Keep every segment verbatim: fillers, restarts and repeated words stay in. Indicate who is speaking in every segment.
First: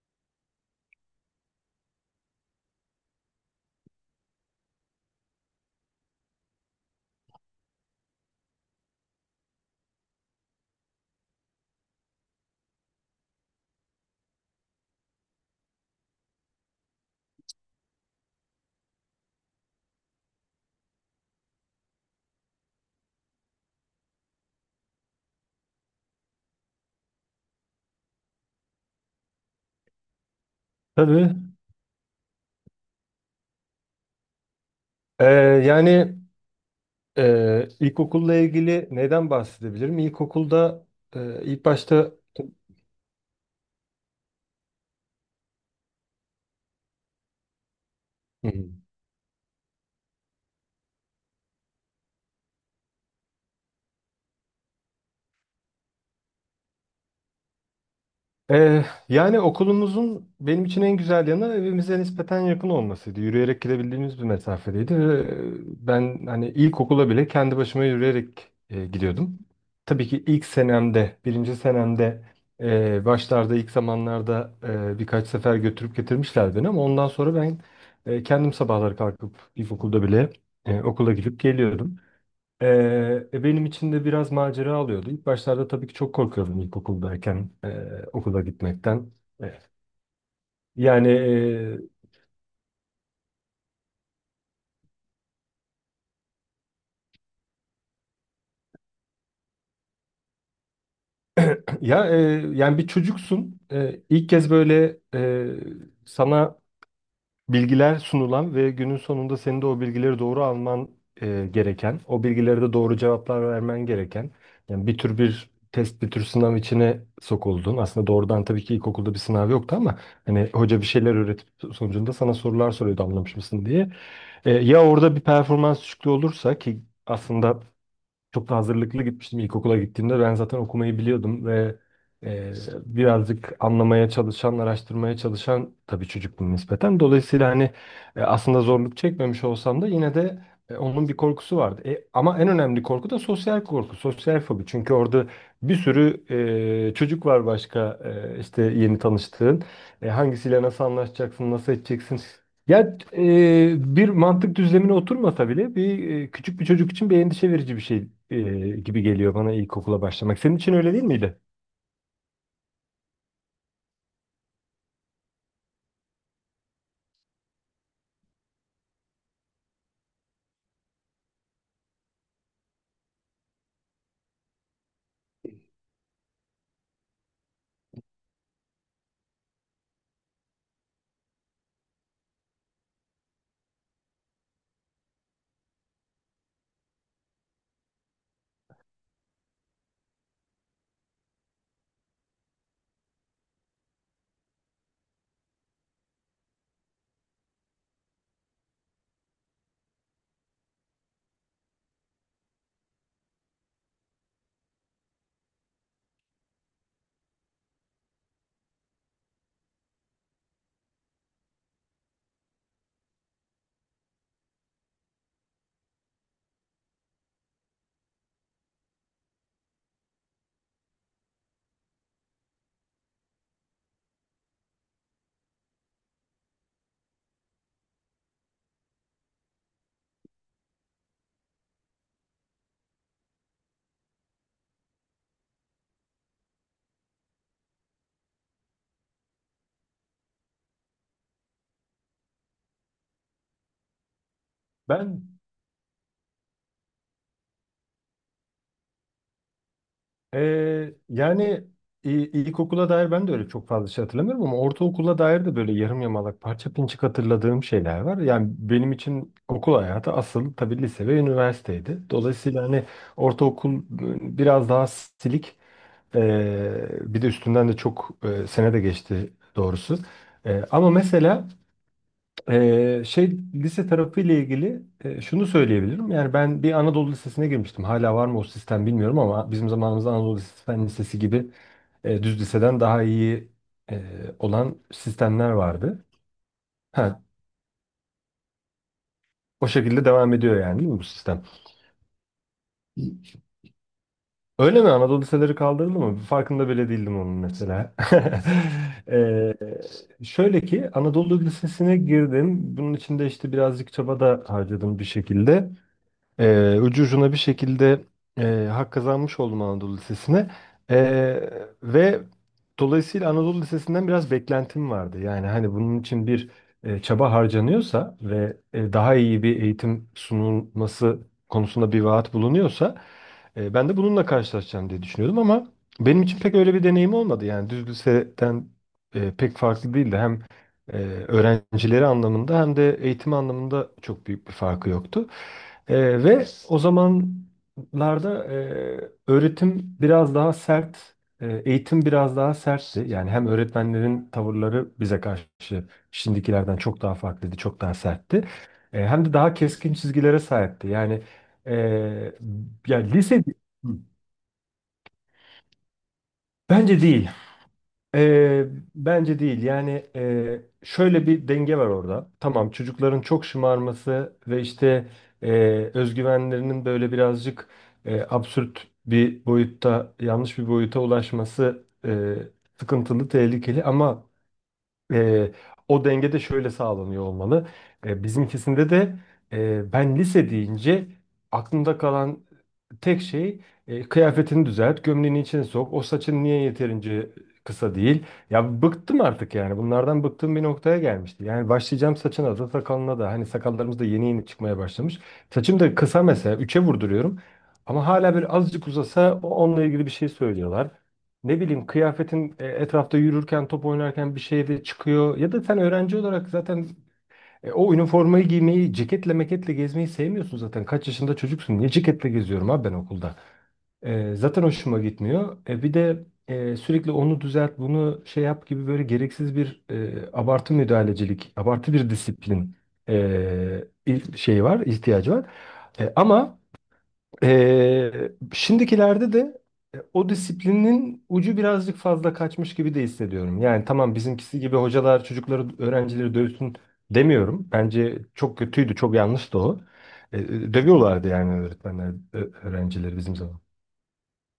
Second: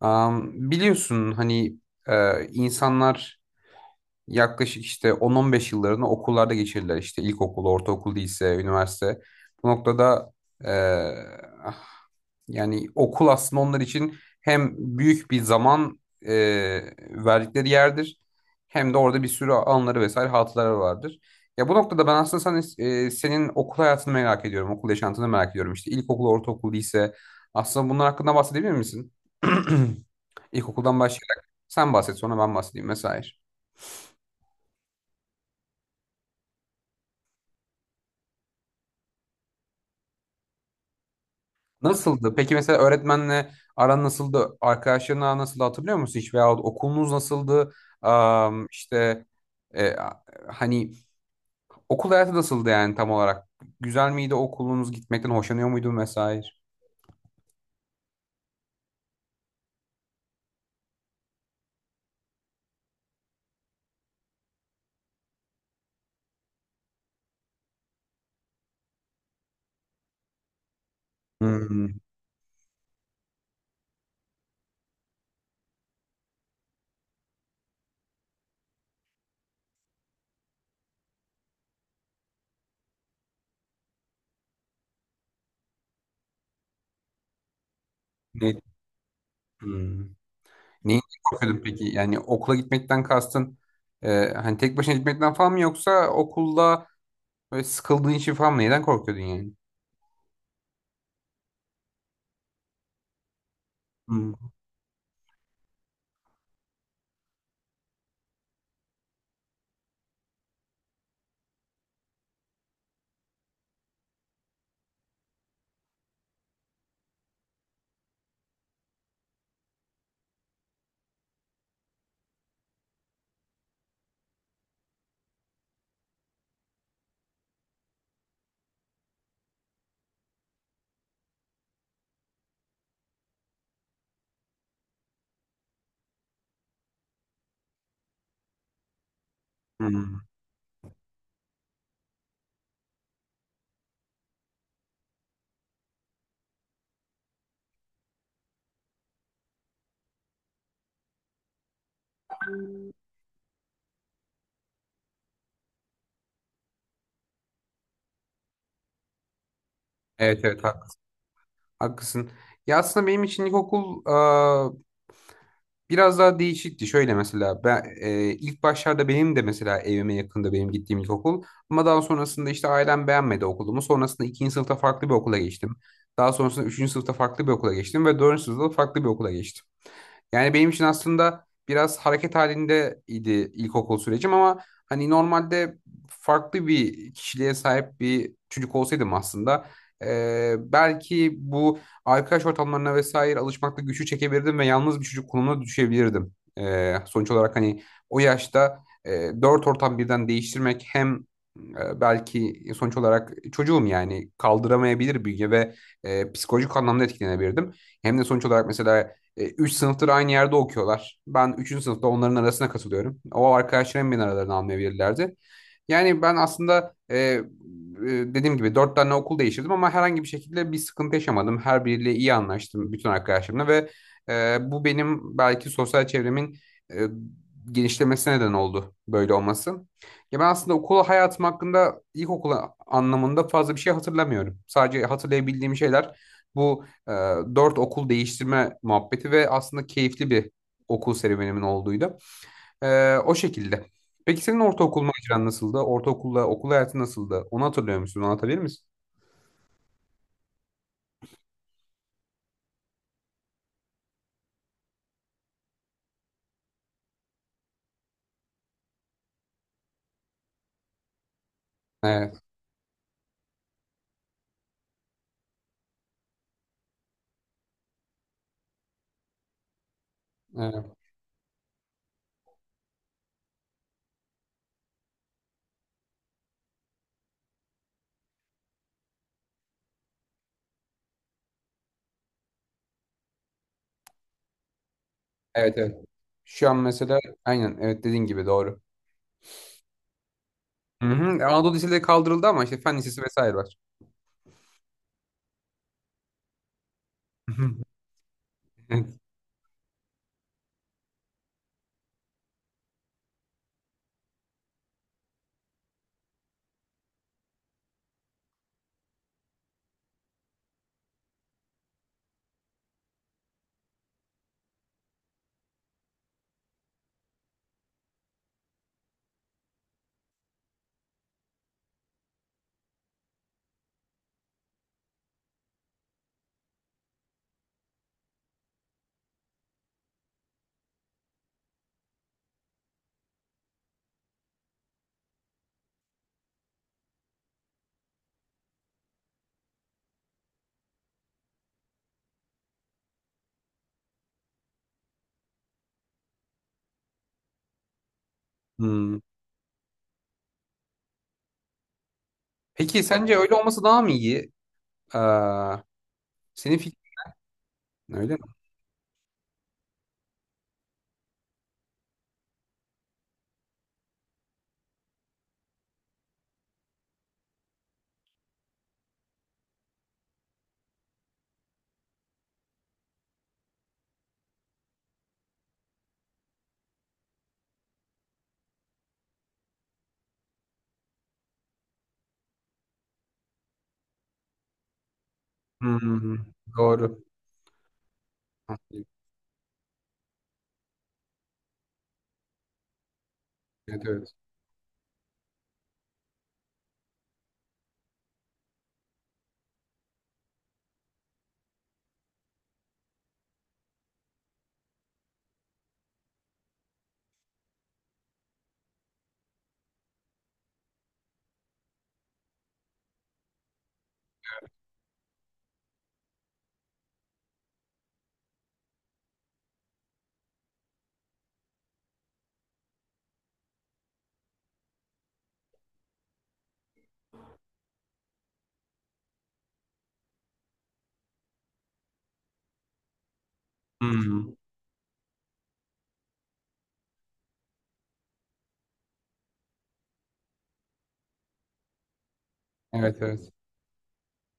Speaker 1: Am, biliyorsun hani e, insanlar yaklaşık işte on, on beş yıllarını okullarda geçirirler. İşte ilkokul, ortaokul değilse üniversite. Bu noktada eee, yani okul aslında onlar için hem büyük bir zaman eee, verdikleri yerdir, hem de orada bir sürü anıları vesaire hatıraları vardır. Ya bu noktada ben aslında sen, eee, senin okul hayatını merak ediyorum, okul yaşantını merak ediyorum. İşte ilkokul, ortaokul değilse aslında bunlar hakkında bahsedebilir misin? İlkokuldan
Speaker 2: Tabii.
Speaker 1: başlayarak sen bahset, sonra ben bahsedeyim vesaire.
Speaker 2: Ee, yani e, ilkokulla ilgili neyden bahsedebilirim? İlkokulda e, ilk başta
Speaker 1: Nasıldı? Peki mesela öğretmenle aran nasıldı? Arkadaşların aran nasıldı, hatırlıyor musun hiç? Veyahut okulunuz nasıldı? Am, işte e, hani okul hayatı nasıldı yani tam olarak? Güzel miydi okulunuz? Gitmekten hoşlanıyor muydun vesaire?
Speaker 2: Ee, yani okulumuzun benim için en güzel yanı evimize nispeten yakın olmasıydı. Yürüyerek gidebildiğimiz bir mesafedeydi ve e, ben hani ilkokula bile kendi başıma yürüyerek e, gidiyordum. Tabii ki ilk senemde, birinci
Speaker 1: Hmm.
Speaker 2: senemde e, başlarda ilk zamanlarda e, birkaç sefer götürüp getirmişler beni ama ondan sonra ben e, kendim sabahları kalkıp ilkokulda bile e, okula gidip geliyordum. Ee, e, Benim için de biraz macera alıyordu. İlk başlarda tabii ki çok korkuyordum ilkokuldayken e, okula
Speaker 1: Ne?
Speaker 2: gitmekten. Evet.
Speaker 1: Hmm. Neyinden
Speaker 2: Yani
Speaker 1: korkuyordun
Speaker 2: e,
Speaker 1: peki? Yani okula gitmekten kastın e, hani tek başına gitmekten falan mı, yoksa okulda böyle sıkıldığın için falan mı? Neden korkuyordun yani?
Speaker 2: ya e, yani bir çocuksun. E, ilk
Speaker 1: Hmm.
Speaker 2: kez böyle e, sana bilgiler sunulan ve günün sonunda senin de o bilgileri doğru alman e, gereken, o bilgilere de doğru cevaplar vermen gereken, yani bir tür bir test, bir tür sınav içine sokuldun. Aslında doğrudan tabii ki ilkokulda bir sınav yoktu ama hani hoca bir şeyler öğretip so-, sonucunda sana sorular soruyordu anlamış mısın diye. E, ya orada bir performans düşüklüğü olursa ki aslında çok da hazırlıklı gitmiştim ilkokula gittiğimde. Ben zaten okumayı biliyordum ve e, birazcık anlamaya çalışan, araştırmaya çalışan tabii çocuktum nispeten. Dolayısıyla hani e, aslında zorluk çekmemiş olsam da yine
Speaker 1: Hmm.
Speaker 2: de e, onun bir korkusu vardı. E, ama en önemli korku da sosyal korku, sosyal fobi. Çünkü orada bir sürü e, çocuk var başka e, işte yeni tanıştığın. E, hangisiyle nasıl anlaşacaksın, nasıl edeceksin? Ya e, bir mantık düzlemine oturmasa bile bir e, küçük bir çocuk için bir endişe verici bir şey e, gibi geliyor bana ilkokula başlamak.
Speaker 1: Evet,
Speaker 2: Senin
Speaker 1: evet,
Speaker 2: için
Speaker 1: hak-
Speaker 2: öyle değil miydi?
Speaker 1: haklısın. Ya aslında benim için ilkokul biraz daha değişikti. Şöyle mesela ben e, ilk başlarda, benim de mesela evime yakında benim gittiğim ilkokul. Ama daha sonrasında işte ailem beğenmedi okulumu. Sonrasında ikinci sınıfta farklı bir okula geçtim. Daha sonrasında üçüncü sınıfta farklı bir okula geçtim ve dördüncü sınıfta farklı bir okula geçtim. Yani benim için aslında biraz hareket halinde idi ilkokul sürecim, ama hani normalde farklı bir kişiliğe sahip bir çocuk olsaydım aslında e, belki bu arkadaş ortamlarına vesaire alışmakta güçü çekebilirdim ve yalnız bir çocuk konumuna düşebilirdim. Ee, sonuç olarak hani o yaşta e, dört ortam birden değiştirmek hem e, belki sonuç olarak çocuğum yani kaldıramayabilir bünye ve e, psikolojik anlamda etkilenebilirdim. Hem de sonuç olarak mesela e, üç sınıftır aynı yerde okuyorlar. Ben üçüncü sınıfta onların arasına katılıyorum. O arkadaşlarım beni aralarına almayabilirlerdi. Yani ben aslında e, e, dediğim gibi dört tane okul değiştirdim, ama herhangi bir şekilde bir sıkıntı yaşamadım. Her biriyle iyi anlaştım bütün arkadaşlarımla ve e, bu benim belki sosyal çevremin e, genişlemesine neden oldu böyle olması. Ya ben aslında okul hayatım hakkında ilkokul anlamında fazla bir şey hatırlamıyorum. Sadece hatırlayabildiğim şeyler bu e, dört okul değiştirme muhabbeti ve aslında keyifli bir okul serüvenimin olduğuydu. Ee, o şekilde. Peki senin ortaokul
Speaker 2: Ben
Speaker 1: maceran nasıldı? Ortaokulla okul hayatı nasıldı? Onu hatırlıyor musun? Onu anlatabilir misin?
Speaker 2: eee, yani i- ilkokula dair ben de öyle çok fazla şey hatırlamıyorum ama ortaokula dair de böyle yarım yamalak parça pinçik hatırladığım şeyler var. Yani benim için okul hayatı asıl tabii lise ve üniversiteydi.
Speaker 1: Evet,
Speaker 2: Dolayısıyla hani ortaokul e, biraz daha silik. Ee, bir de üstünden de çok e, sene de geçti doğrusu. Ee,
Speaker 1: evet,
Speaker 2: ama mesela e, şey lise tarafıyla ilgili e, şunu söyleyebilirim. Yani ben bir Anadolu Lisesi'ne girmiştim. Hala var mı o sistem bilmiyorum ama bizim zamanımızda Anadolu Lisesi, Fen Lisesi gibi e, düz liseden daha iyi e, olan sistemler
Speaker 1: evet, evet.
Speaker 2: vardı.
Speaker 1: Şu an mesela
Speaker 2: Ha,
Speaker 1: aynen, evet, dediğin gibi doğru.
Speaker 2: o şekilde devam ediyor yani değil mi bu
Speaker 1: Hı
Speaker 2: sistem?
Speaker 1: hı. Anadolu Liseleri kaldırıldı, ama işte Fen Lisesi vesaire var.
Speaker 2: Öyle mi? Anadolu liseleri kaldırıldı mı? Farkında bile değildim onun mesela.
Speaker 1: Evet.
Speaker 2: Şöyle ki Anadolu Lisesi'ne girdim. Bunun için de işte birazcık çaba da harcadım bir şekilde. Ee, ucu ucuna bir şekilde e, hak kazanmış oldum Anadolu Lisesi'ne. Ee, Ve dolayısıyla Anadolu Lisesi'nden biraz beklentim vardı. Yani hani bunun için bir e, çaba harcanıyorsa ve e, daha iyi bir eğitim sunulması konusunda bir vaat bulunuyorsa e, ben de bununla karşılaşacağım diye düşünüyordum ama benim için pek öyle bir deneyim olmadı. Yani düz liseden e, pek farklı değildi. Hem e, öğrencileri anlamında hem de eğitim anlamında çok büyük bir farkı yoktu. Ee, ve o zamanlarda e, öğretim biraz daha sert, e, eğitim biraz daha sertti. Yani hem öğretmenlerin tavırları bize karşı şimdikilerden çok daha farklıydı, çok daha sertti. E,
Speaker 1: Hmm.
Speaker 2: hem de daha keskin çizgilere sahipti. Yani e, ya
Speaker 1: Peki sence
Speaker 2: lise
Speaker 1: öyle olması daha mı iyi? Aa, senin
Speaker 2: bence
Speaker 1: fikrin
Speaker 2: değil.
Speaker 1: öyle mi?
Speaker 2: Ee, Bence değil. Yani e, şöyle bir denge var orada. Tamam, çocukların çok şımarması ve işte e, özgüvenlerinin böyle birazcık e, absürt bir boyutta, yanlış bir boyuta ulaşması e, sıkıntılı, tehlikeli. Ama e, o denge de şöyle sağlanıyor olmalı. E, bizimkisinde de e, ben lise deyince aklımda kalan tek şey e, kıyafetini düzelt, gömleğini içine sok. O
Speaker 1: Hmm.
Speaker 2: saçın niye
Speaker 1: Doğru.
Speaker 2: yeterince kısa değil? Ya bıktım artık yani. Bunlardan bıktığım bir noktaya gelmişti. Yani başlayacağım saçına da sakalına da. Hani sakallarımız
Speaker 1: Evet,
Speaker 2: da yeni
Speaker 1: evet.
Speaker 2: yeni çıkmaya başlamış. Saçım da kısa mesela. Üçe vurduruyorum. Ama hala bir azıcık uzasa o- onunla ilgili bir şey söylüyorlar. Ne bileyim kıyafetin e, etrafta yürürken, top oynarken bir şey de çıkıyor. Ya da sen öğrenci olarak zaten e, o üniformayı giymeyi, ceketle meketle gezmeyi sevmiyorsun zaten. Kaç yaşında çocuksun? Niye ceketle geziyorum abi ben okulda? E, zaten hoşuma gitmiyor. E, bir de e, sürekli onu düzelt, bunu şey yap gibi böyle gereksiz bir e, abartı müdahalecilik, abartı bir disiplin e, il- şey var, ihtiyacı var. E, ama ee, şimdikilerde de e, o disiplinin ucu birazcık fazla kaçmış gibi de hissediyorum. Yani tamam
Speaker 1: Hmm.
Speaker 2: bizimkisi gibi hocalar çocukları, öğrencileri dövsün demiyorum. Bence çok kötüydü, çok yanlıştı o. Ee, dövüyorlardı yani öğretmenler, ö-
Speaker 1: Evet,
Speaker 2: öğrencileri bizim
Speaker 1: evet.
Speaker 2: zaman.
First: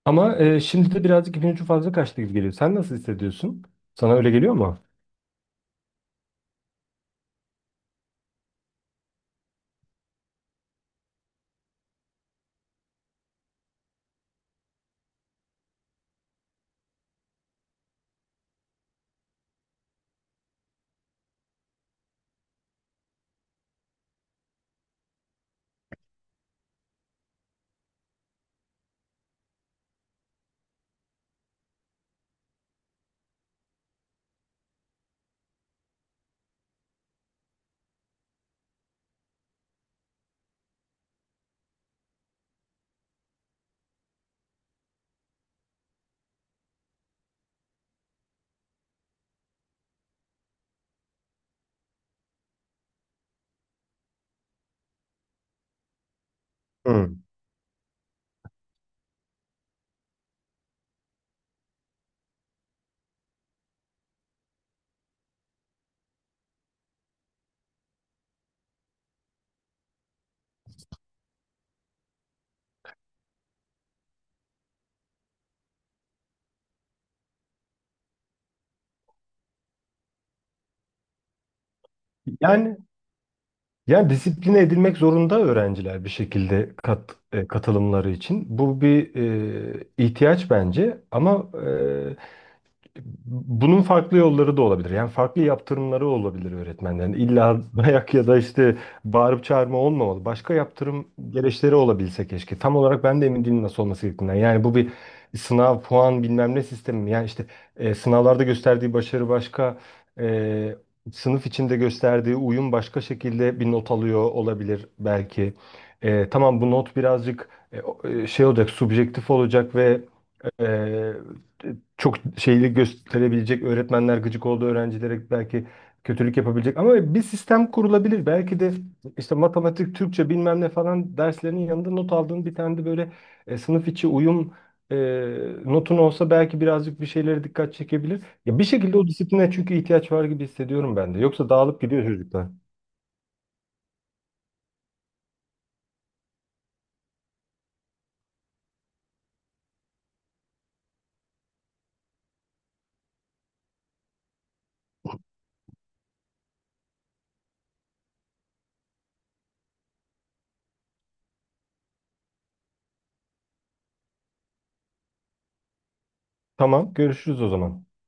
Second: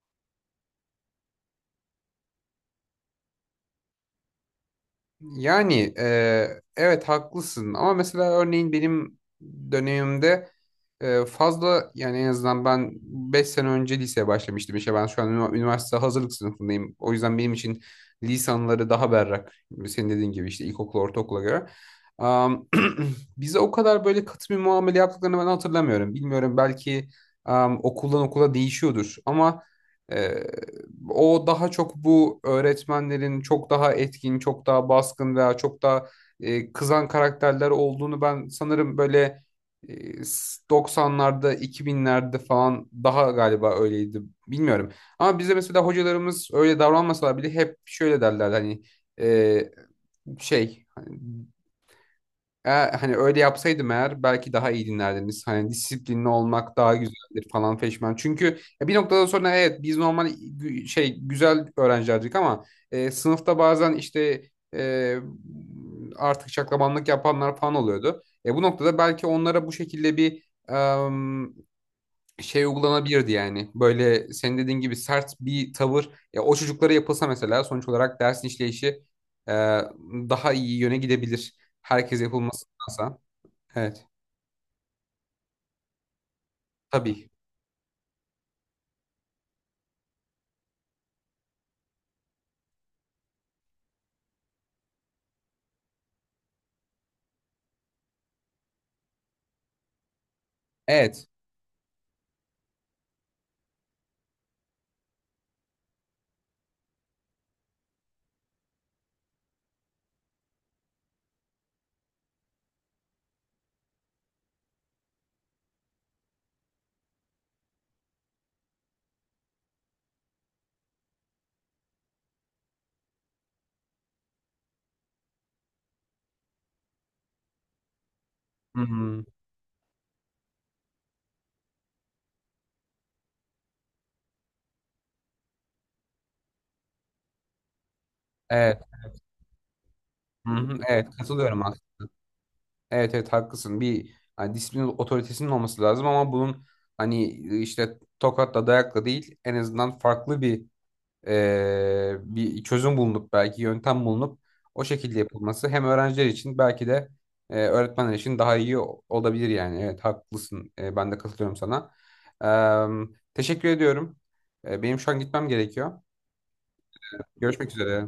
Speaker 2: Ama e, şimdi de birazcık ipin ucu fazla kaçtı gibi geliyor. Sen nasıl hissediyorsun? Sana öyle geliyor mu?
Speaker 1: Yani e, evet, haklısın, ama mesela örneğin benim dönemimde e, fazla yani, en azından ben beş sene önce liseye başlamıştım, işte ben şu an ünivers- üniversite hazırlık sınıfındayım. O yüzden benim için lisanları daha berrak senin dediğin gibi işte ilkokula ortaokula göre. Am, Bize o kadar böyle katı bir muamele yaptıklarını ben hatırlamıyorum. Bilmiyorum, belki am, okuldan okula değişiyordur ama... O daha çok bu öğretmenlerin çok daha etkin, çok daha baskın veya çok daha e, kızan karakterler olduğunu ben sanırım böyle e, s- doksanlarda, iki binlerde falan daha galiba öyleydi. Bilmiyorum. Ama bize mesela hocalarımız öyle davranmasalar bile hep şöyle derler hani e, şey, hani eğer, hani öyle yapsaydım eğer belki daha iyi dinlerdiniz. Hani disiplinli olmak daha
Speaker 2: Hı.
Speaker 1: güzeldir falan feşmen. Çünkü ya bir noktadan sonra evet, biz normal gü- şey güzel öğrencilerdik, ama e, sınıfta bazen işte e, artık şaklabanlık yapanlar falan oluyordu. E, bu noktada belki onlara bu şekilde bir şey uygulanabilirdi yani. Böyle senin dediğin gibi sert bir tavır ya o çocuklara yapılsa mesela, sonuç olarak dersin işleyişi e, daha iyi yöne gidebilir. Herkes
Speaker 2: Yani
Speaker 1: yapılmasındansa. Evet.
Speaker 2: Yani disipline edilmek zorunda öğrenciler bir şekilde kat,
Speaker 1: Tabii.
Speaker 2: e, katılımları için. Bu bir e, ihtiyaç bence ama e, bunun farklı yolları da olabilir. Yani farklı yaptırımları olabilir öğretmenlerin. İlla dayak ya da işte bağırıp çağırma olmamalı. Başka yaptırım
Speaker 1: Evet.
Speaker 2: gereçleri olabilse keşke. Tam olarak ben de emin değilim nasıl olması gerektiğinden. Yani bu bir sınav, puan bilmem ne sistemi. Mi? Yani işte e, sınavlarda gösterdiği başarı başka, e, sınıf içinde gösterdiği uyum başka şekilde bir not alıyor olabilir belki. E, tamam bu not birazcık e, o- e, şey olacak, subjektif olacak ve ee, çok şeylik gösterebilecek öğretmenler gıcık olduğu öğrencilere belki kötülük yapabilecek ama bir sistem kurulabilir. Belki de
Speaker 1: Hı-hı.
Speaker 2: işte matematik, Türkçe bilmem ne falan derslerinin yanında not aldığın bir tane de böyle e, sınıf içi uyum e, notun olsa belki birazcık bir şeylere dikkat çekebilir. Ya bir
Speaker 1: Evet.
Speaker 2: şekilde o disipline çünkü ihtiyaç var gibi
Speaker 1: Hı-hı.
Speaker 2: hissediyorum
Speaker 1: Evet.
Speaker 2: ben de. Yoksa
Speaker 1: Katılıyorum
Speaker 2: dağılıp
Speaker 1: aslında.
Speaker 2: gidiyor çocuklar.
Speaker 1: Evet, evet, haklısın. Bir hani disiplin otoritesinin olması lazım, ama bunun hani işte tokatla dayakla değil, en azından farklı bir e, bir çözüm bulunup, belki yöntem bulunup o şekilde yapılması hem öğrenciler için, belki de e, öğretmenler için daha iyi o- olabilir yani. Evet, haklısın. E, ben de katılıyorum sana. Em, Teşekkür ediyorum. E, benim şu an gitmem gerekiyor.
Speaker 2: Tamam, görüşürüz o
Speaker 1: Görüşmek
Speaker 2: zaman.
Speaker 1: üzere.